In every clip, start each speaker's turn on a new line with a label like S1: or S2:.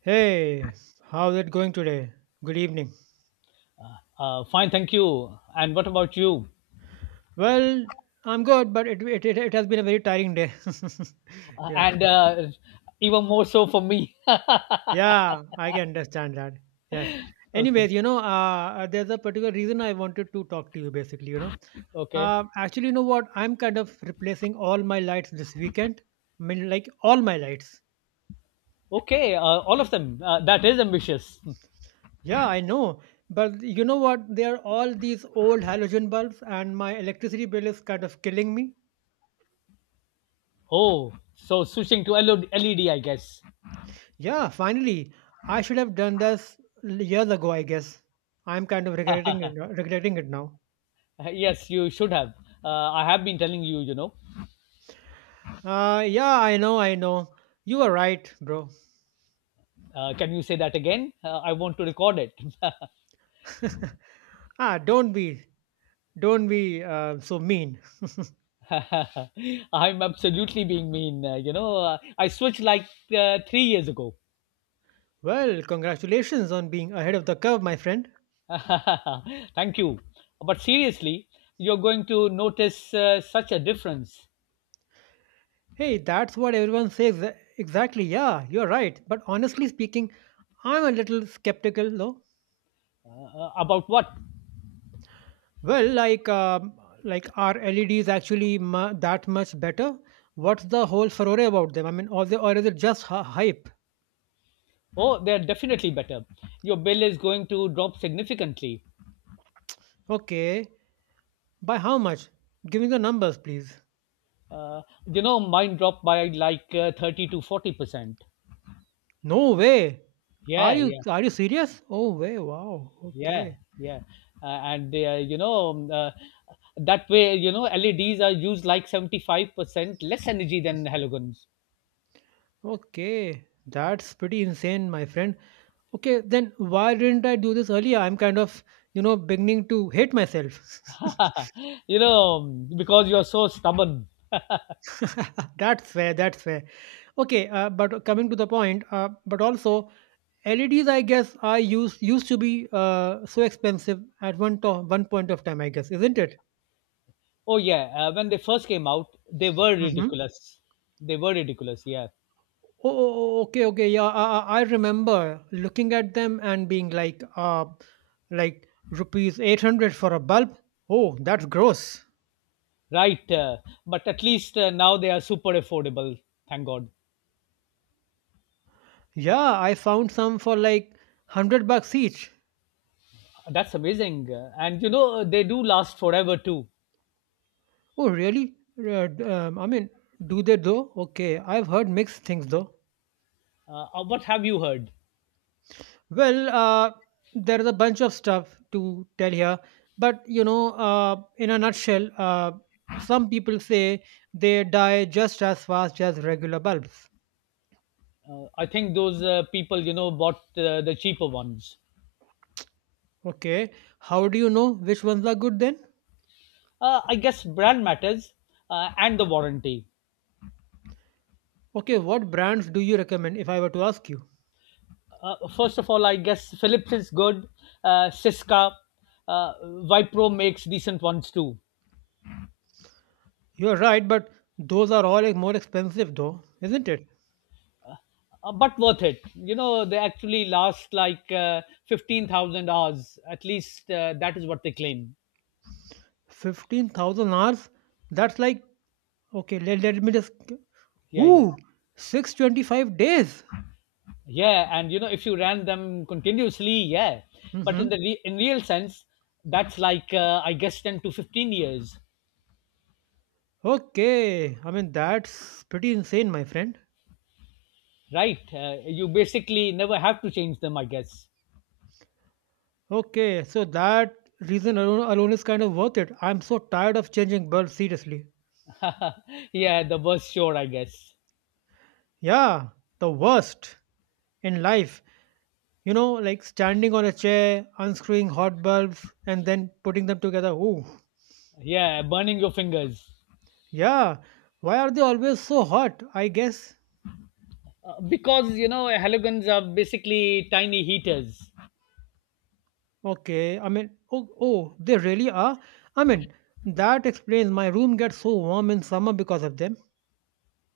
S1: Hey, how's it going today? Good evening.
S2: Fine, thank you. And what about you?
S1: Well, I'm good, but it has been a very tiring day. yeah,
S2: And even more so for me.
S1: yeah, I can understand that. Yeah.
S2: Okay,
S1: Anyways, you know, there's a particular reason I wanted to talk to you. Basically, you know,
S2: okay,
S1: actually, you know what? I'm kind of replacing all my lights this weekend. I mean, like all my lights.
S2: okay. All of them. That is ambitious.
S1: Yeah, I know. But you know what? They are all these old halogen bulbs, and my electricity bill is kind of killing me.
S2: Oh, so switching to LED, I guess.
S1: Yeah, finally. I should have done this years ago, I guess. I'm kind of regretting it now.
S2: Yes, you should have. I have been telling you, you know.
S1: Yeah, I know, I know. You are right, bro.
S2: Can you say that again? I want to record it.
S1: ah, don't be so mean.
S2: I'm absolutely being mean. I switched like 3 years ago.
S1: Well, congratulations on being ahead of the curve, my friend.
S2: Thank you. But seriously, you're going to notice such a difference.
S1: Hey, that's what everyone says. Exactly, yeah, you're right. But honestly speaking, I'm a little skeptical, though.
S2: About what?
S1: Well, like are LEDs actually mu that much better? What's the whole furore about them? I mean, or is it just hype?
S2: Oh, they're definitely better. Your bill is going to drop significantly.
S1: Okay, by how much? Give me the numbers, please.
S2: Uh, Mine dropped by like 30 to 40%.
S1: No way. Are
S2: Yeah,
S1: you
S2: yeah,
S1: are you serious? Oh way, wow.
S2: yeah,
S1: Okay,
S2: yeah. And, that way, LEDs are used like 75% less energy than halogens.
S1: okay. That's pretty insane, my friend. Okay, then why didn't I do this earlier? I'm kind of beginning to hate myself.
S2: Because you're so stubborn.
S1: that's fair. That's fair. Okay, but coming to the point, but also LEDs, I guess, are used to be so expensive at one point of time, I guess, isn't it?
S2: Oh yeah, when they first came out, they were
S1: Hmm.
S2: ridiculous. They were ridiculous. Yeah,
S1: Oh, oh, oh, okay, okay, yeah. I remember looking at them and being like rupees 800 for a bulb. Oh, that's gross.
S2: right. But at least now they are super affordable. Thank God.
S1: Yeah, I found some for like 100 bucks each.
S2: That's amazing. And they do last forever too.
S1: Oh, really? I mean, do they though? Okay, I've heard mixed things though.
S2: What have you heard?
S1: Well, there's a bunch of stuff to tell here, but in a nutshell, some people say they die just as fast as regular bulbs.
S2: I think those people bought the cheaper ones.
S1: Okay, how do you know which ones are good then?
S2: I guess brand matters and the warranty.
S1: Okay, what brands do you recommend if I were to ask you?
S2: First of all, I guess Philips is good. Siska, uh, Vipro makes decent ones too.
S1: You're right, but those are all like, more expensive though, isn't it?
S2: But worth it. You know, they actually last like 15,000 hours. At least that is what they claim.
S1: 15,000 hours? That's like, okay, let me just.
S2: Yeah, yeah.
S1: Ooh, 625 days.
S2: Yeah, and if you ran them continuously, yeah. But
S1: Mm-hmm.
S2: in real sense, that's like, I guess, 10 to 15 years,
S1: Okay, I mean that's pretty insane, my friend.
S2: right? You basically never have to change them, I guess.
S1: Okay, so that reason alone is kind of worth it. I'm so tired of changing bulbs, seriously.
S2: Yeah, the worst, sure, I guess.
S1: Yeah, the worst in life. You know, like standing on a chair, unscrewing hot bulbs, and then putting them together. Ooh,
S2: Yeah, burning your fingers.
S1: yeah. Why are they always so hot? I guess.
S2: Because halogens are basically tiny heaters.
S1: Okay, I mean, oh, oh, they really are. I mean, that explains my room gets so warm in summer because of them.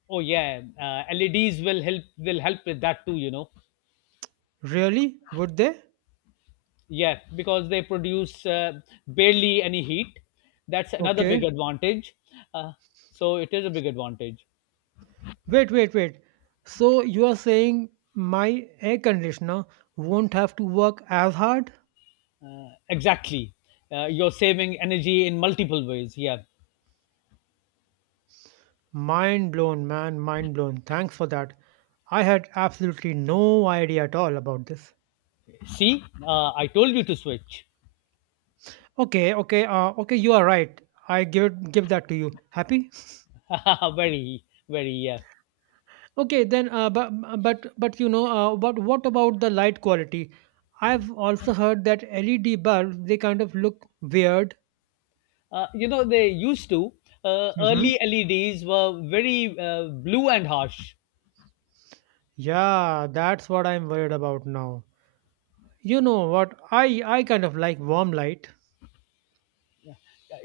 S2: Oh yeah, LEDs will help with that too. You know,
S1: Really? Would they?
S2: yeah, because they produce barely any heat. That's another big
S1: Okay.
S2: advantage. Uh, so it is a big advantage.
S1: Wait, wait, wait. So you are saying my air conditioner won't have to work as hard?
S2: Exactly, you're saving energy in multiple ways. Yeah.
S1: Mind blown, man, mind blown. Thanks for that. I had absolutely no idea at all about this.
S2: See, I told you to switch.
S1: Okay, okay, okay, you are right. I give that to you. Happy?
S2: Very, very. Yeah.
S1: Okay, then but but you know, but what about the light quality? I've also heard that LED bulbs they kind of look weird.
S2: They used to.
S1: Hmm.
S2: Early LEDs were very blue and harsh.
S1: Yeah, that's what I'm worried about now. You know what? I kind of like warm light.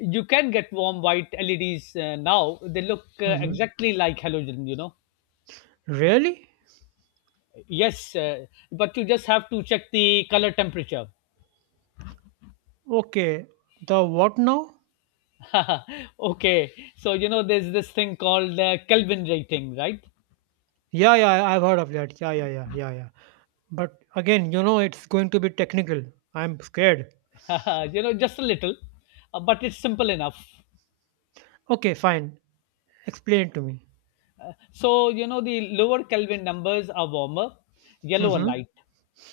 S2: You can get warm white LEDs now. They look
S1: Hmm.
S2: exactly like halogen.
S1: Really?
S2: Yes, but you just have to check the color temperature.
S1: Okay. The what now?
S2: Okay, so there's this thing called Kelvin rating, right?
S1: Yeah, yeah, I've heard of that. Yeah, yeah, yeah, yeah, yeah. But again, you know, it's going to be technical. I'm scared.
S2: Just a little, but it's simple enough.
S1: Okay, fine. Explain to me.
S2: So the lower Kelvin numbers are warmer, yellower
S1: Mm-hmm.
S2: light,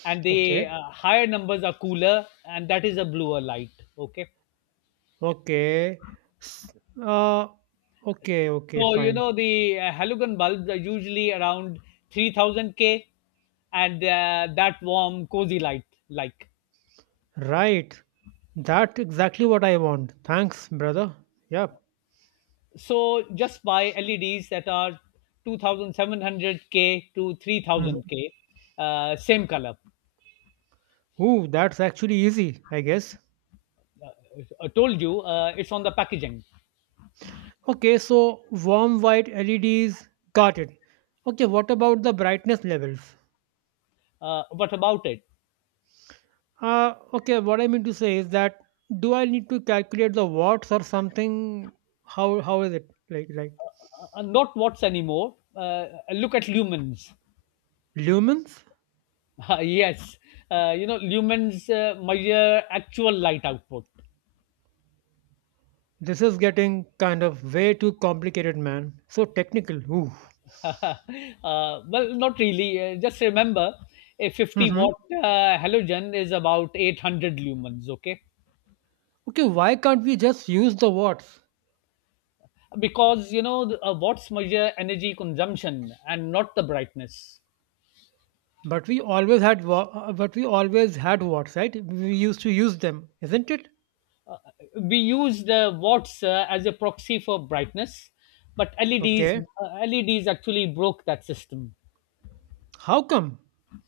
S2: and
S1: Okay.
S2: the higher numbers are cooler, and that is a bluer light. Okay.
S1: Okay. S- Uh, okay, okay,
S2: So
S1: fine.
S2: the halogen bulbs are usually around 3000 K, and that warm, cozy light like.
S1: Right. That's exactly what I want. Thanks, brother. Yep.
S2: So just buy LEDs that are 2700 K to
S1: Mhm.
S2: 3000 K, same color.
S1: Ooh, that's actually easy, I guess.
S2: I told you it's on the packaging.
S1: Okay, so warm white LEDs, got it. Okay, what about the brightness levels?
S2: What about it?
S1: Okay, what I mean to say is that do I need to calculate the watts or something? How is it like
S2: Not watts anymore. Look at lumens.
S1: lumens?
S2: Yes, lumens measure actual light output.
S1: This is getting kind of way too complicated, man. So technical. Ooh.
S2: uh, well, not really. Just remember, a 50
S1: Mm-hmm.
S2: watt halogen is about 800 lumens, okay?
S1: Okay, why can't we just use the watts?
S2: Because watts measure energy consumption and not the brightness.
S1: But we always had watts, right? We used to use them, isn't it?
S2: We use the watts as a proxy for brightness, but LEDs
S1: Okay,
S2: actually broke that system.
S1: how come?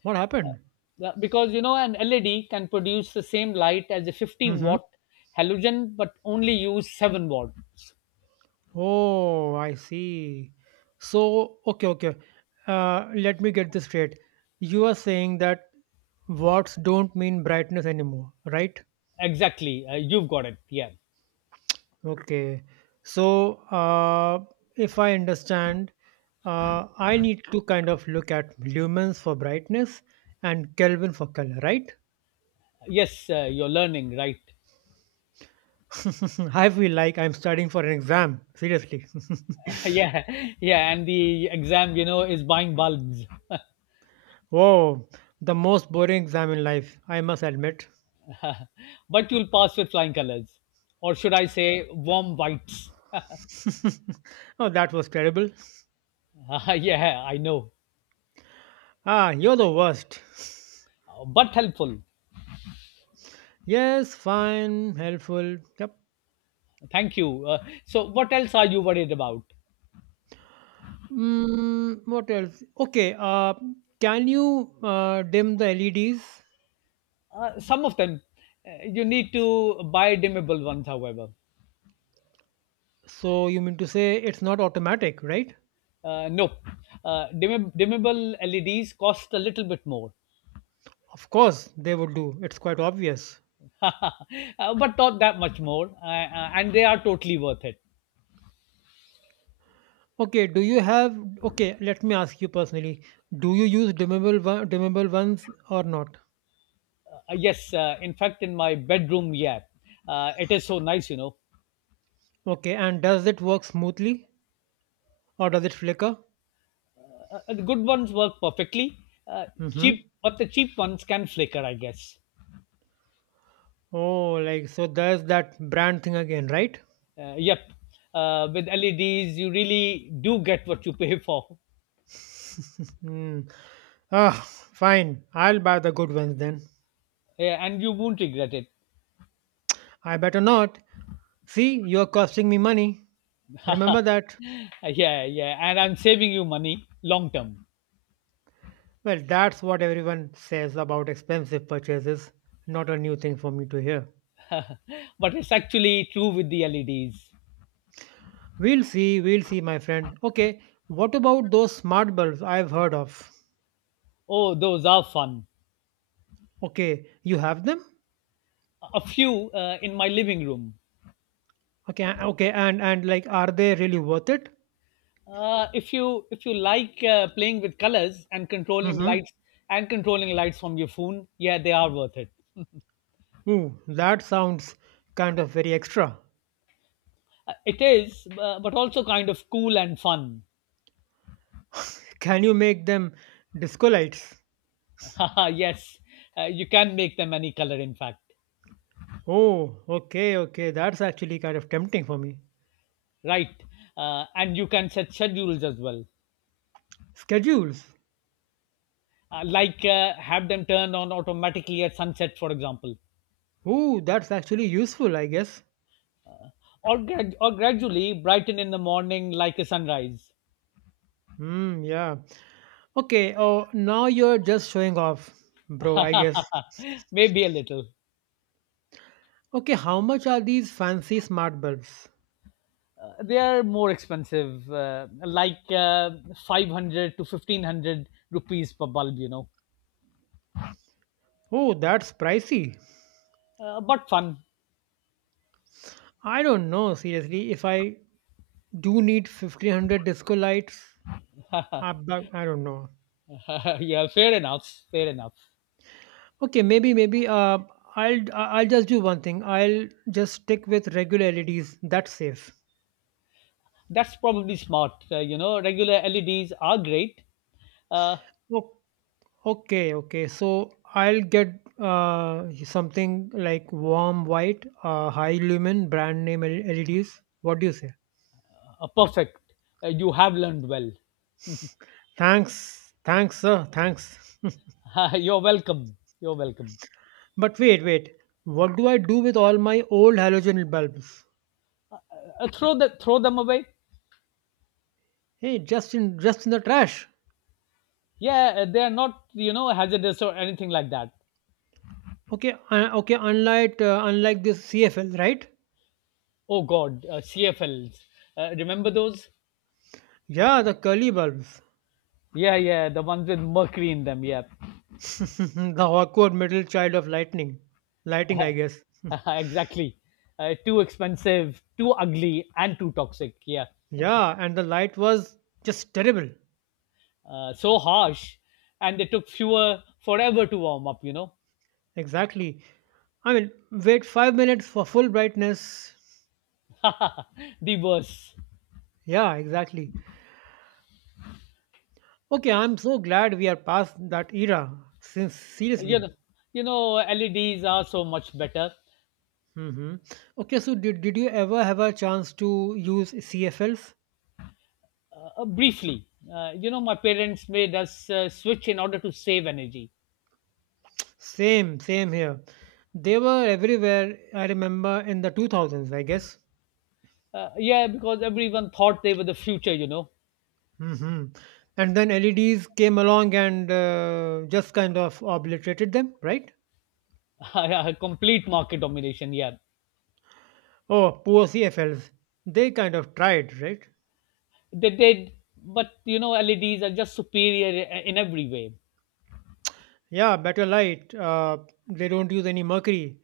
S1: What happened?
S2: Because an LED can produce the same light as a 50
S1: Mm-hmm.
S2: watt halogen, but only use 7 watts.
S1: Oh, I see. So, okay, okay. Let me get this straight. You are saying that watts don't mean brightness anymore, right?
S2: Exactly, you've got it. Yeah.
S1: Okay. So, if I understand, I need to kind of look at lumens for brightness and Kelvin for color, right?
S2: Yes, you're learning, right?
S1: I feel like I'm studying for an exam. Seriously.
S2: Yeah, yeah, and the exam, is buying bulbs.
S1: Whoa, the most boring exam in life, I must admit.
S2: But you'll pass with flying colors, or should I say, warm whites?
S1: oh, that was terrible.
S2: Yeah, I know,
S1: Ah, you're the worst.
S2: but helpful.
S1: Yes, fine, helpful. Yep.
S2: Thank you. So, what else are you worried about?
S1: What else? Okay, can you dim the LEDs?
S2: Some of them. You need to buy dimmable ones, however.
S1: So, you mean to say it's not automatic, right?
S2: No, dimmable LEDs cost a little bit more.
S1: Of course, they would do. It's quite obvious.
S2: uh, but not that much more, and they are totally worth it.
S1: Okay, do you have. Okay, let me ask you personally. Do you use dimmable, dimmable ones or not?
S2: Yes, in fact, in my bedroom, yeah, it is so nice.
S1: Okay, and does it work smoothly or does it flicker?
S2: The good ones work perfectly. Uh,
S1: Mm hmm.
S2: but the cheap ones can flicker, I guess.
S1: Oh, like so there's that brand thing again, right?
S2: Yep, with LEDs, you really do get what you pay for.
S1: Hmm. Ah, fine. I'll buy the good ones then.
S2: Yeah, and you won't regret it.
S1: I better not. See, you're costing me money. Remember that?
S2: Yeah, yeah, and I'm saving you money long term.
S1: Well, that's what everyone says about expensive purchases. Not a new thing for me to hear.
S2: But it's actually true with the LEDs.
S1: We'll see, my friend. Okay, what about those smart bulbs I've heard of?
S2: Oh, those are fun.
S1: Okay, you have them?
S2: A few in my living room.
S1: Okay, okay, and like, are they really worth it?
S2: If you like playing with colors and controlling
S1: Mm-hmm.
S2: lights from your phone, yeah, they are worth it.
S1: Ooh, that sounds kind of very extra.
S2: It is, but also kind of cool and fun.
S1: Can you make them disco lights?
S2: Yes, you can make them any color. In fact.
S1: Oh, okay, okay. That's actually kind of tempting for me.
S2: Right, and you can set schedules as well.
S1: Schedules.
S2: Like have them turn on automatically at sunset, for example.
S1: Ooh, that's actually useful, I guess.
S2: Or gradually brighten in the morning like a sunrise.
S1: Hmm, yeah. Okay, oh, now you're just showing off, bro, I guess.
S2: Maybe a little.
S1: Okay, how much are these fancy smart bulbs?
S2: They are more expensive, like 500 to 1500 rupees per bulb.
S1: Oh, that's pricey.
S2: But fun.
S1: I don't know, seriously. If I do need 1500 disco lights, I, I don't know.
S2: Yeah, fair enough. Fair enough.
S1: Okay, maybe I'll just do one thing. I'll just stick with regular LEDs. That's safe.
S2: That's probably smart. Regular LEDs are great. Uh,
S1: Oh, okay, okay. So I'll get something like warm white, high lumen brand name LEDs. What do you say?
S2: Perfect. You have learned well.
S1: Thanks, thanks, sir. Thanks.
S2: You're welcome. You're welcome.
S1: but wait, wait. What do I do with all my old halogen bulbs?
S2: Throw them away.
S1: Hey, just in the trash.
S2: Yeah, they are not hazardous or anything like that.
S1: Okay, okay. Unlike this CFL, right?
S2: Oh God, CFLs. Remember those?
S1: Yeah, the curly bulbs.
S2: Yeah, yeah, the ones with mercury in them. Yeah.
S1: the awkward middle child of lightning. Lighting, I guess.
S2: Exactly. Too expensive, too ugly, and too toxic. Yeah.
S1: yeah, and the light was just terrible.
S2: So harsh. And they took fewer forever to warm up.
S1: Exactly. I mean, wait 5 minutes for full brightness.
S2: The worst.
S1: Yeah, exactly. Okay, I'm so glad we are past that era. Since
S2: You
S1: seriously.
S2: know, LEDs are so much better.
S1: Hmm. Okay, so did you ever have a chance to use CFLs?
S2: Briefly, my parents made us switch in order to save energy.
S1: Same, same here. They were everywhere, I remember, in the 2000s, I guess.
S2: Yeah, because everyone thought they were the future.
S1: Mhm. And then LEDs came along and just kind of obliterated them, right?
S2: Complete market domination, yeah.
S1: Oh, poor CFLs. They kind of tried, right?
S2: They did, but LEDs are just superior in every way.
S1: Yeah, better light. They don't use any mercury.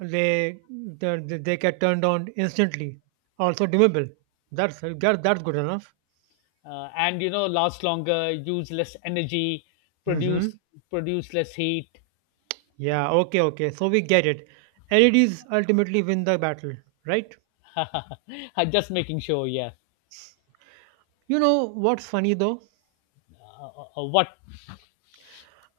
S1: They they get turned on instantly. Also dimmable. That's good enough.
S2: And last longer, use less energy, produce
S1: Mm-hmm.
S2: less heat.
S1: Yeah. Okay. Okay. So we get it. LEDs ultimately win the battle, right?
S2: I'm just making sure. Yeah.
S1: You know what's funny though?
S2: uh, what?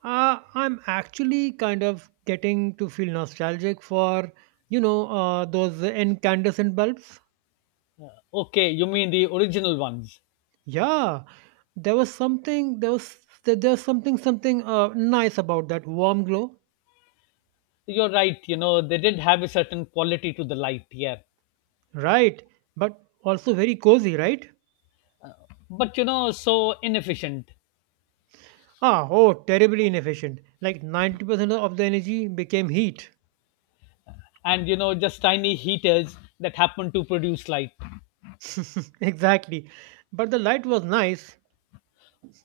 S1: I'm actually kind of getting to feel nostalgic for, those incandescent bulbs.
S2: Okay, you mean the original ones?
S1: Yeah, there was something, there was, there's something nice about that warm glow.
S2: You're right, they did have a certain quality to the light, yeah.
S1: Right, but also very cozy, right?
S2: But so inefficient.
S1: Ah, oh, terribly inefficient. Like 90% of the energy became heat.
S2: And just tiny heaters that happen to produce light.
S1: Exactly. But the light was nice.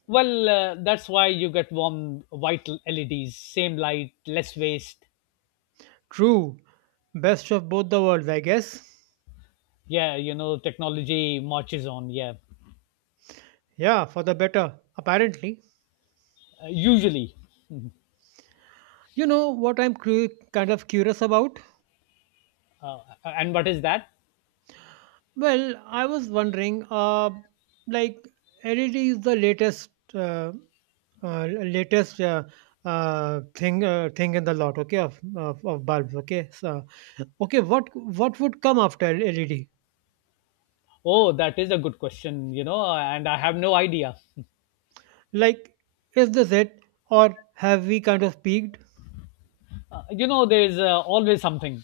S2: Well, that's why you get warm white LEDs, same light, less waste.
S1: True. Best of both the worlds, I guess.
S2: Yeah, technology marches on, yeah.
S1: Yeah, for the better, apparently.
S2: Usually.
S1: You know what I'm kind of curious about?
S2: Uh, and what is that?
S1: Well, I was wondering, like LED is the uh, latest thing in the lot, okay, of bulbs, okay. So, okay, what would come after LED?
S2: Oh, that is a good question, and I have no idea.
S1: Like, is this it, or have we kind of peaked?
S2: There is always something.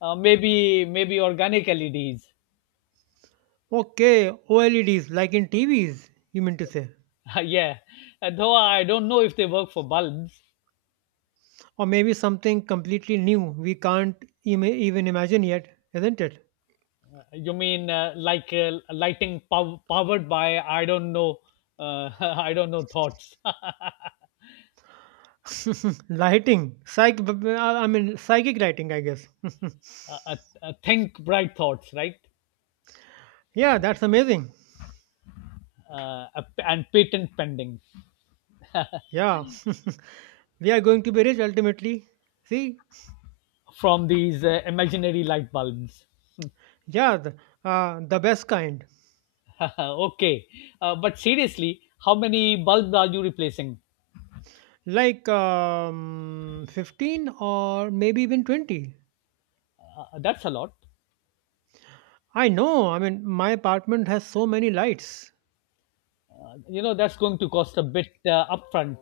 S2: Maybe, maybe organic LEDs.
S1: Okay, OLEDs, like in TVs, you mean to say,
S2: Yeah. Though I don't know if they work for bulbs.
S1: or maybe something completely new we can't even imagine yet, isn't it?
S2: You mean like lighting powered by, I don't know, uh, I don't know, thoughts.
S1: Lighting, psych, b- b- I mean, psychic lighting. I guess.
S2: Uh, think bright thoughts, right?
S1: yeah, that's amazing.
S2: And patent pending
S1: Yeah, we are going to be rich ultimately. See,
S2: from these imaginary light bulbs.
S1: yeah, the best kind,
S2: Okay. But seriously, how many bulbs are you replacing?
S1: like 15 or maybe even 20.
S2: That's a lot.
S1: I know, I mean, my apartment has so many lights.
S2: That's going to cost a bit upfront.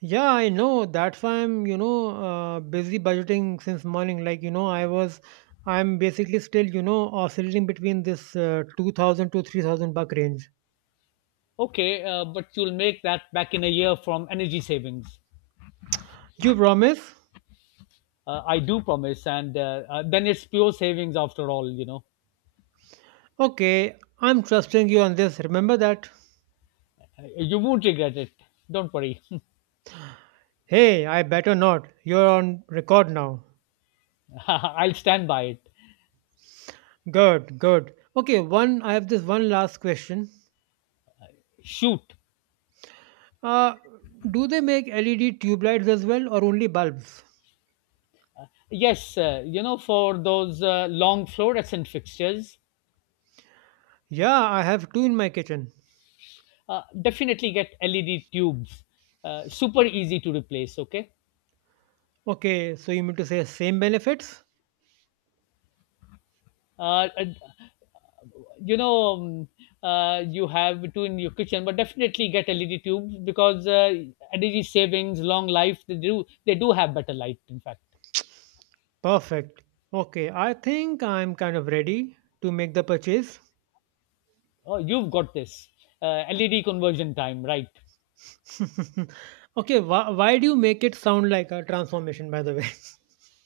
S1: Yeah, I know. That's why I'm, busy budgeting since morning. Like, I'm basically still, oscillating between this 2000 to 3000 buck range.
S2: Okay, but you'll make that back in a year from energy savings.
S1: You promise?
S2: I do promise. And then it's pure savings after all, you know.
S1: Okay, I'm trusting you on this. Remember that.
S2: You won't regret it. Don't worry.
S1: Hey, I better not. You're on record now.
S2: I'll stand by it.
S1: Good, good. Okay, one. I have this one last question.
S2: Shoot.
S1: Uh, do they make LED tube lights as well, or only bulbs?
S2: Yes, for those long fluorescent fixtures.
S1: Yeah, I have two in my kitchen.
S2: Definitely get LED tubes. Super easy to replace. Okay,
S1: Okay, so you mean to say same benefits?
S2: and, you know you have two in your kitchen, but definitely get LED tubes because energy savings, long life. They do have better light. In fact.
S1: Perfect. Okay, I think I'm kind of ready to make the purchase.
S2: Oh, you've got this, LED conversion time, right.
S1: Why do you make it sound like a transformation, by the way?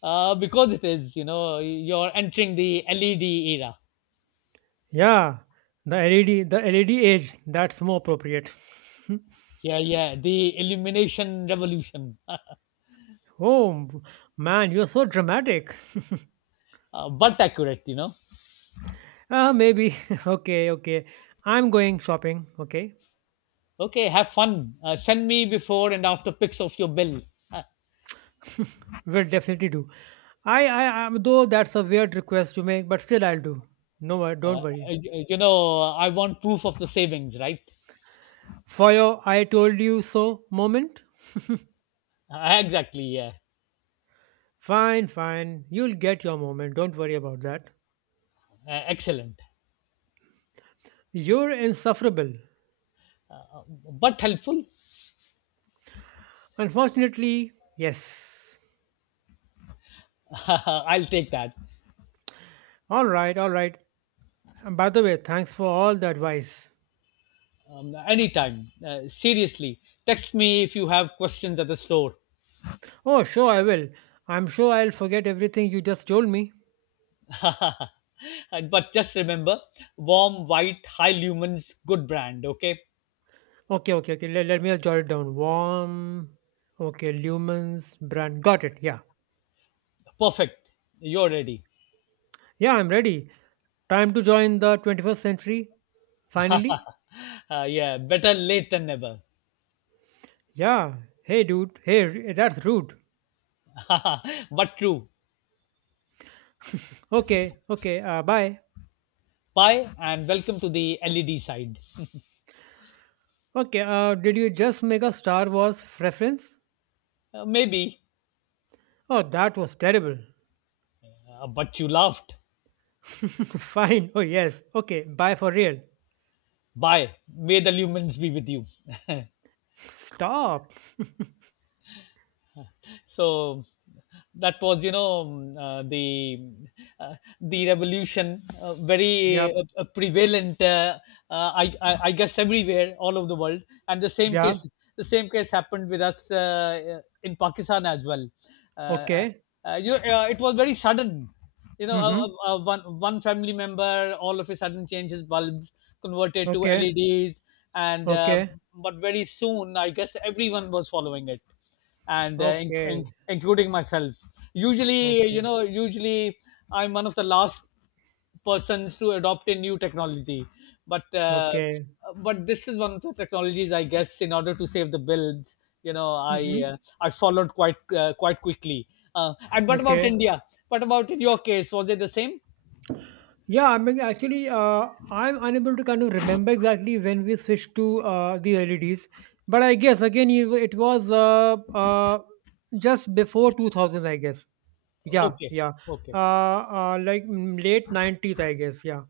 S2: Because it is, you're entering the LED era.
S1: Yeah, the LED age, that's more appropriate.
S2: Yeah, yeah, the illumination revolution.
S1: Oh man, you're so dramatic.
S2: But accurate.
S1: Ah, maybe. Okay. I'm going shopping. Okay,
S2: Okay, have fun. Send me before and after pics of your bill. Uh,
S1: will definitely do. I, though that's a weird request to make, but still I'll do. No,
S2: uh,
S1: don't worry.
S2: you know, I want proof of the savings, right?
S1: For your "I told you so" moment.
S2: Exactly, yeah.
S1: Fine. You'll get your moment. Don't worry about that.
S2: Excellent.
S1: You're insufferable.
S2: Uh, but helpful.
S1: Unfortunately, yes.
S2: I'll take that.
S1: All right. And by the way, thanks for all the advice.
S2: Anytime. Seriously, text me if you have questions at the store.
S1: Oh, sure, I will. I'm sure I'll forget everything you just told me.
S2: But just remember: warm, white, high lumens, good brand, okay?
S1: Okay. Let me just jot it down. Warm. Okay, lumens, brand. Got it. Yeah.
S2: Perfect. You're ready.
S1: Yeah, I'm ready. Time to join the 21st century. Finally.
S2: Yeah, better late than never.
S1: Yeah. Hey, dude. That's rude.
S2: But true.
S1: Okay. Bye.
S2: Bye and welcome to the LED side.
S1: Okay, did you just make a Star Wars reference?
S2: Maybe,
S1: Oh, that was terrible.
S2: but you laughed.
S1: Fine. Oh, yes. Okay, bye for real.
S2: Bye. May the lumens be with you.
S1: Stop.
S2: So that was, uh, the revolution,
S1: Yep.
S2: very, prevalent, I guess, everywhere all over the world. And the same
S1: Yeah.
S2: case the same case happened with us, in Pakistan as well. uh,
S1: Okay.
S2: it was very sudden. you know uh,
S1: Mm-hmm.
S2: uh, uh, one one family member all of a sudden changed his bulbs, converted to
S1: Okay.
S2: LEDs, and,
S1: Okay.
S2: but very soon, I guess, everyone was following it, and,
S1: Okay.
S2: including myself. usually you
S1: Okay.
S2: know usually I'm one of the last persons to adopt a new technology, but, uh,
S1: Okay.
S2: but this is one of the technologies, I guess, in order to save the bills. you know i
S1: Mm-hmm.
S2: uh, i followed quite quickly. And what about
S1: Okay.
S2: India? What about in your case, was it the same?
S1: Yeah, I mean, actually, I'm unable to kind of remember exactly when we switched to the LEDs, but I guess again it was just before 2000, I guess. Yeah,
S2: Okay.
S1: yeah.
S2: Okay.
S1: Uh, like late 90s, I guess. Yeah.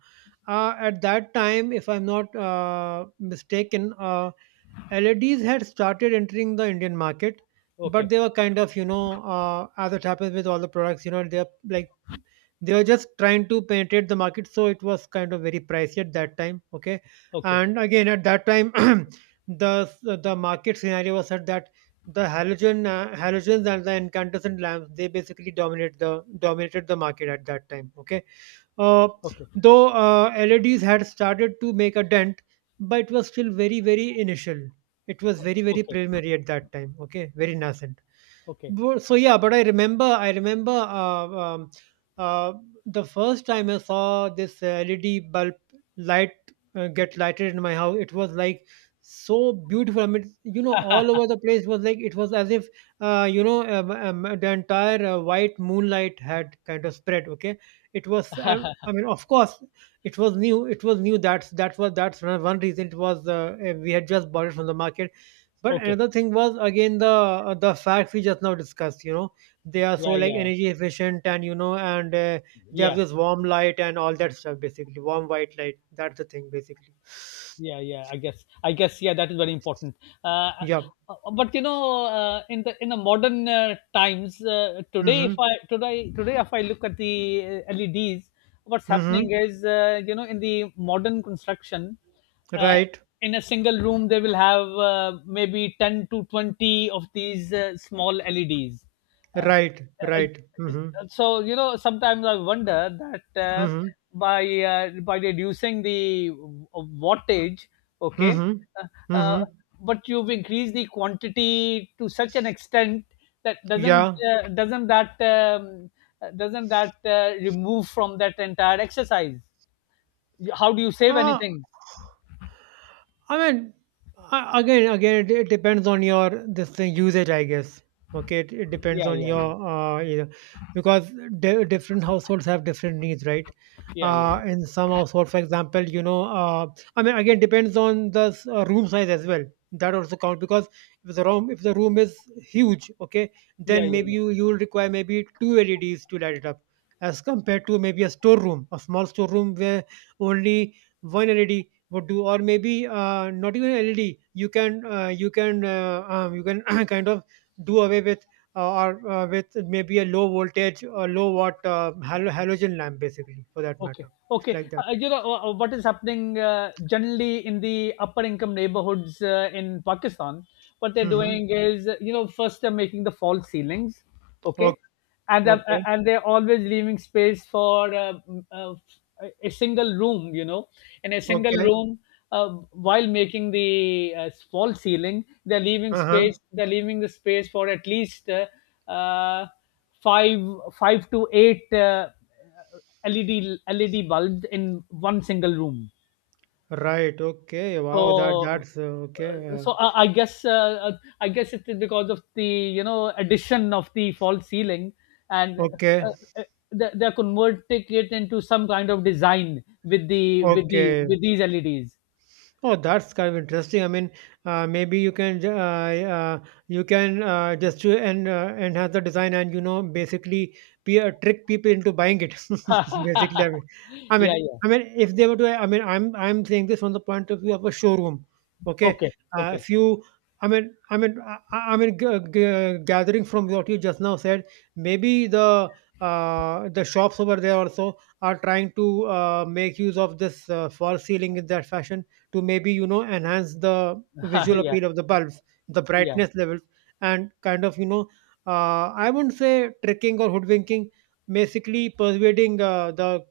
S1: At that time, if I'm not mistaken, LEDs had started entering the Indian market, but
S2: Okay.
S1: they were kind of, you know, as it happens with all the products, you know, they're like they were just trying to penetrate the market, so it was kind of very pricey at that time. Okay,
S2: Okay.
S1: and again at that time, the market scenario was such that the halogens and the incandescent lamps they basically dominated the market at that time. Okay, uh,
S2: Okay.
S1: though LEDs had started to make a dent, but it was still very very initial. It was very very
S2: Okay.
S1: preliminary at that time. Okay, very nascent.
S2: Okay.
S1: So yeah, but I remember uh, the first time I saw this LED bulb light get lighted in my house. It was like so beautiful. I mean, you know, all over the place was like, it was as if you know, the entire white moonlight had kind of spread. Okay, it was I mean, of course it was new. It was new that's that was that's one reason. It was we had just bought it from the market, but
S2: Okay.
S1: another thing was again the facts we just now discussed. You know, they are so
S2: Yeah,
S1: like
S2: yeah,
S1: energy efficient, and you know, and they have
S2: yeah,
S1: this warm light and all that stuff. Basically, warm white light. That's the thing, basically.
S2: yeah, yeah. I guess, yeah, that is very important. uh,
S1: Yeah.
S2: uh, but you know uh, in the modern, times, uh, today if
S1: Mm-hmm.
S2: i today today if I look at the, LEDs, what's
S1: Mm-hmm.
S2: happening is, in the modern construction. uh,
S1: Right.
S2: in a single room, they will have, maybe 10 to 20 of these, small LEDs. Uh,
S1: Right.
S2: uh,
S1: Right. Mm-hmm.
S2: so sometimes I wonder that,
S1: Mm-hmm.
S2: by by reducing the w- wattage, okay,
S1: Mm-hmm.
S2: uh, uh,
S1: Mm-hmm.
S2: but you've increased the quantity to such an extent that
S1: Yeah.
S2: doesn't that remove from that entire exercise. How do you save
S1: Uh,
S2: anything?
S1: I mean, again, it depends on your this thing usage, I guess. Okay, it depends
S2: Yeah,
S1: on
S2: yeah, yeah,
S1: your you know, because different households have different needs, right?
S2: yeah, yeah,
S1: In some household, for example, you know, I mean, again, depends on the room size as well. That also count because if the room is huge, okay,
S2: yeah,
S1: then
S2: yeah,
S1: maybe
S2: yeah.
S1: you will require maybe two LEDs to light it up, as compared to maybe a storeroom, a small storeroom where only one LED would do, or maybe not even LED. You can kind of do away with or with maybe a low voltage or low watt halogen lamp, basically, for that
S2: Okay.
S1: matter. It's
S2: Okay.
S1: like that.
S2: What is happening, generally in the upper income neighborhoods, in Pakistan? What they're
S1: Mm-hmm.
S2: doing is, first they're making the false ceilings,
S1: Okay.
S2: okay, and they're, uh,
S1: Okay.
S2: and they're always leaving space for, a single room, in a single
S1: Okay.
S2: room. While making the, false ceiling, they're
S1: Uh
S2: leaving
S1: huh.
S2: space. They're leaving the space for at least, uh, five, five to eight LED bulbs in one single room.
S1: Right. Okay. Wow. That
S2: So,
S1: that's Okay.
S2: uh, so I guess it is because of the, addition of the false ceiling, and,
S1: Okay.
S2: uh, uh, they're converting it into some kind of design with
S1: Okay.
S2: these LEDs.
S1: Oh, that's kind of interesting. I mean, maybe you can just to and enhance the design and you know basically trick people into buying it. Basically,
S2: Yeah, yeah.
S1: I mean, if they were to, I mean, I'm saying this from the point of view of a showroom. Okay,
S2: Okay, okay.
S1: if you, I mean, gathering from what you just now said, maybe the shops over there also are trying to make use of this false ceiling in that fashion to maybe you know enhance the visual
S2: Yeah,
S1: appeal of the bulbs, the
S2: yeah.
S1: brightness levels, and kind of you know, I wouldn't say tricking or hoodwinking, basically persuading the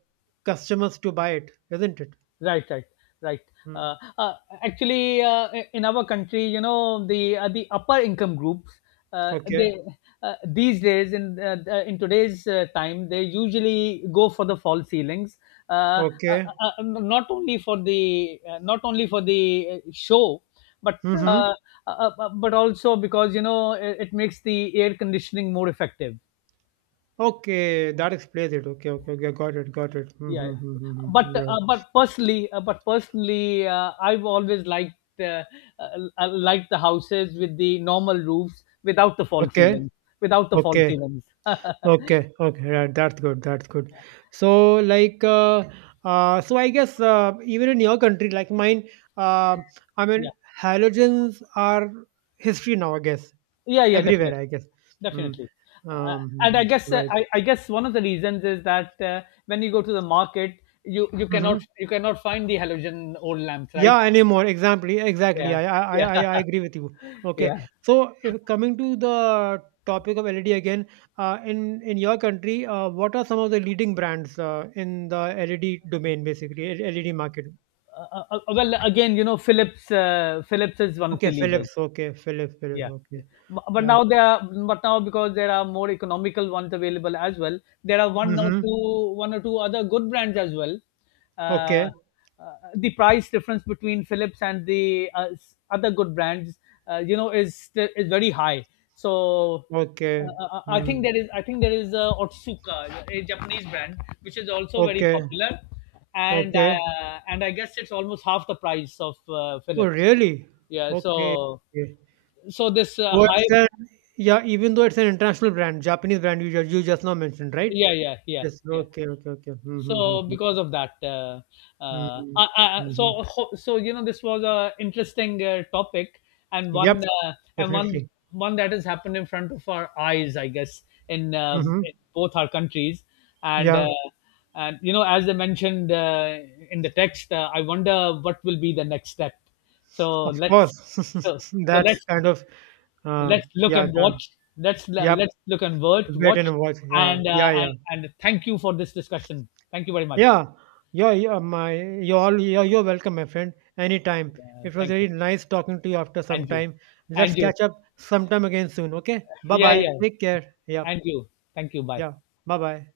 S1: customers to buy it, isn't it?
S2: Right, right, right.
S1: Hmm.
S2: Uh, uh, Actually, in our country, the upper income groups,
S1: Okay,
S2: they these days in today's, time, they usually go for the fall ceilings, Uh, uh,
S1: okay,
S2: not only for the not only for the, show, but,
S1: mm-hmm.
S2: uh, also because it makes the air conditioning more effective.
S1: Okay, that explains it. Okay, okay, okay, got it, got it.
S2: Yeah,
S1: Mm-hmm.
S2: yeah.
S1: Mm-hmm,
S2: but
S1: mm-hmm. Yeah.
S2: uh, but personally uh, but personally uh, I've always uh, liked the houses with the normal roofs, without the false
S1: Okay,
S2: ceilings without the false
S1: okay.
S2: ceilings
S1: Okay, okay, yeah, that's good, that's good. So, like, so I guess even in your country, like mine, uh, I
S2: Yeah,
S1: mean, halogens are history now, I guess,
S2: yeah, yeah.
S1: everywhere,
S2: Definitely.
S1: I guess. Mm.
S2: Definitely. uh, and i
S1: Mhm,
S2: guess uh,
S1: right.
S2: I, I guess one of the reasons is that, when you go to the market, you cannot
S1: Hmm.
S2: find the halogen old lamps, right?
S1: Yeah, anymore. Exactly, exactly.
S2: Yeah, yeah.
S1: I agree with you. Okay.
S2: Yeah.
S1: So, if, coming to the topic of LED again, in your country, what are some of the leading brands in the LED domain, basically, LED market?
S2: Well, again, Philips is one of
S1: Okay,
S2: the leaders.
S1: Philips. Okay, Philips.
S2: Yeah, yeah.
S1: Okay.
S2: Bu- But
S1: Yeah.
S2: now there are, but now, because there are more economical ones available as well, there are one or
S1: Mm-hmm.
S2: two, one or two other good brands as well. Uh,
S1: Okay.
S2: uh, the price difference between Philips and the, other good brands, is, is very high. So uh,
S1: Okay.
S2: uh, uh, I think
S1: Mm.
S2: there is, I think there is Otsuka, a Japanese brand, which is also very
S1: Okay.
S2: popular, and
S1: Okay.
S2: uh, and I guess it's almost half the price of,
S1: Oh,
S2: Philips.
S1: really?
S2: Yeah.
S1: Okay.
S2: So
S1: Okay.
S2: so this,
S1: Though it's
S2: hype,
S1: an, yeah, even though it's an international brand, Japanese brand you you just now mentioned, right?
S2: yeah, yeah, yeah,
S1: Yes.
S2: yeah.
S1: Okay. Okay. Okay.
S2: So
S1: Mm-hmm.
S2: because of that,
S1: Mm-hmm. Mm-hmm.
S2: this was a interesting, topic,
S1: Yep.
S2: and one
S1: Definitely.
S2: one that has happened in front of our eyes, I guess, in, uh,
S1: Mm-hmm.
S2: in both our countries, and
S1: Yeah.
S2: uh, and as I mentioned, in the text, I wonder what will be the next step. so
S1: Of course.
S2: let's so, so
S1: That's
S2: let's
S1: kind of. Uh.
S2: let's look
S1: Yeah.
S2: and
S1: That.
S2: watch. let's
S1: Yep.
S2: let's look and watch,
S1: Wait
S2: watch.
S1: and watch. Yeah.
S2: and
S1: Yeah.
S2: uh, and
S1: Yeah.
S2: and thank you for this discussion. Thank you very much.
S1: Yeah, you're my you're all you're welcome, my friend. Anytime. It was
S2: Thank you.
S1: really nice talking to you after some
S2: And you.
S1: time. Let's
S2: And you.
S1: catch up sometime again soon. Okay. Bye
S2: Yeah,
S1: bye.
S2: yeah.
S1: Take care. Yeah.
S2: And you. Thank you. Bye.
S1: Yeah. Bye bye.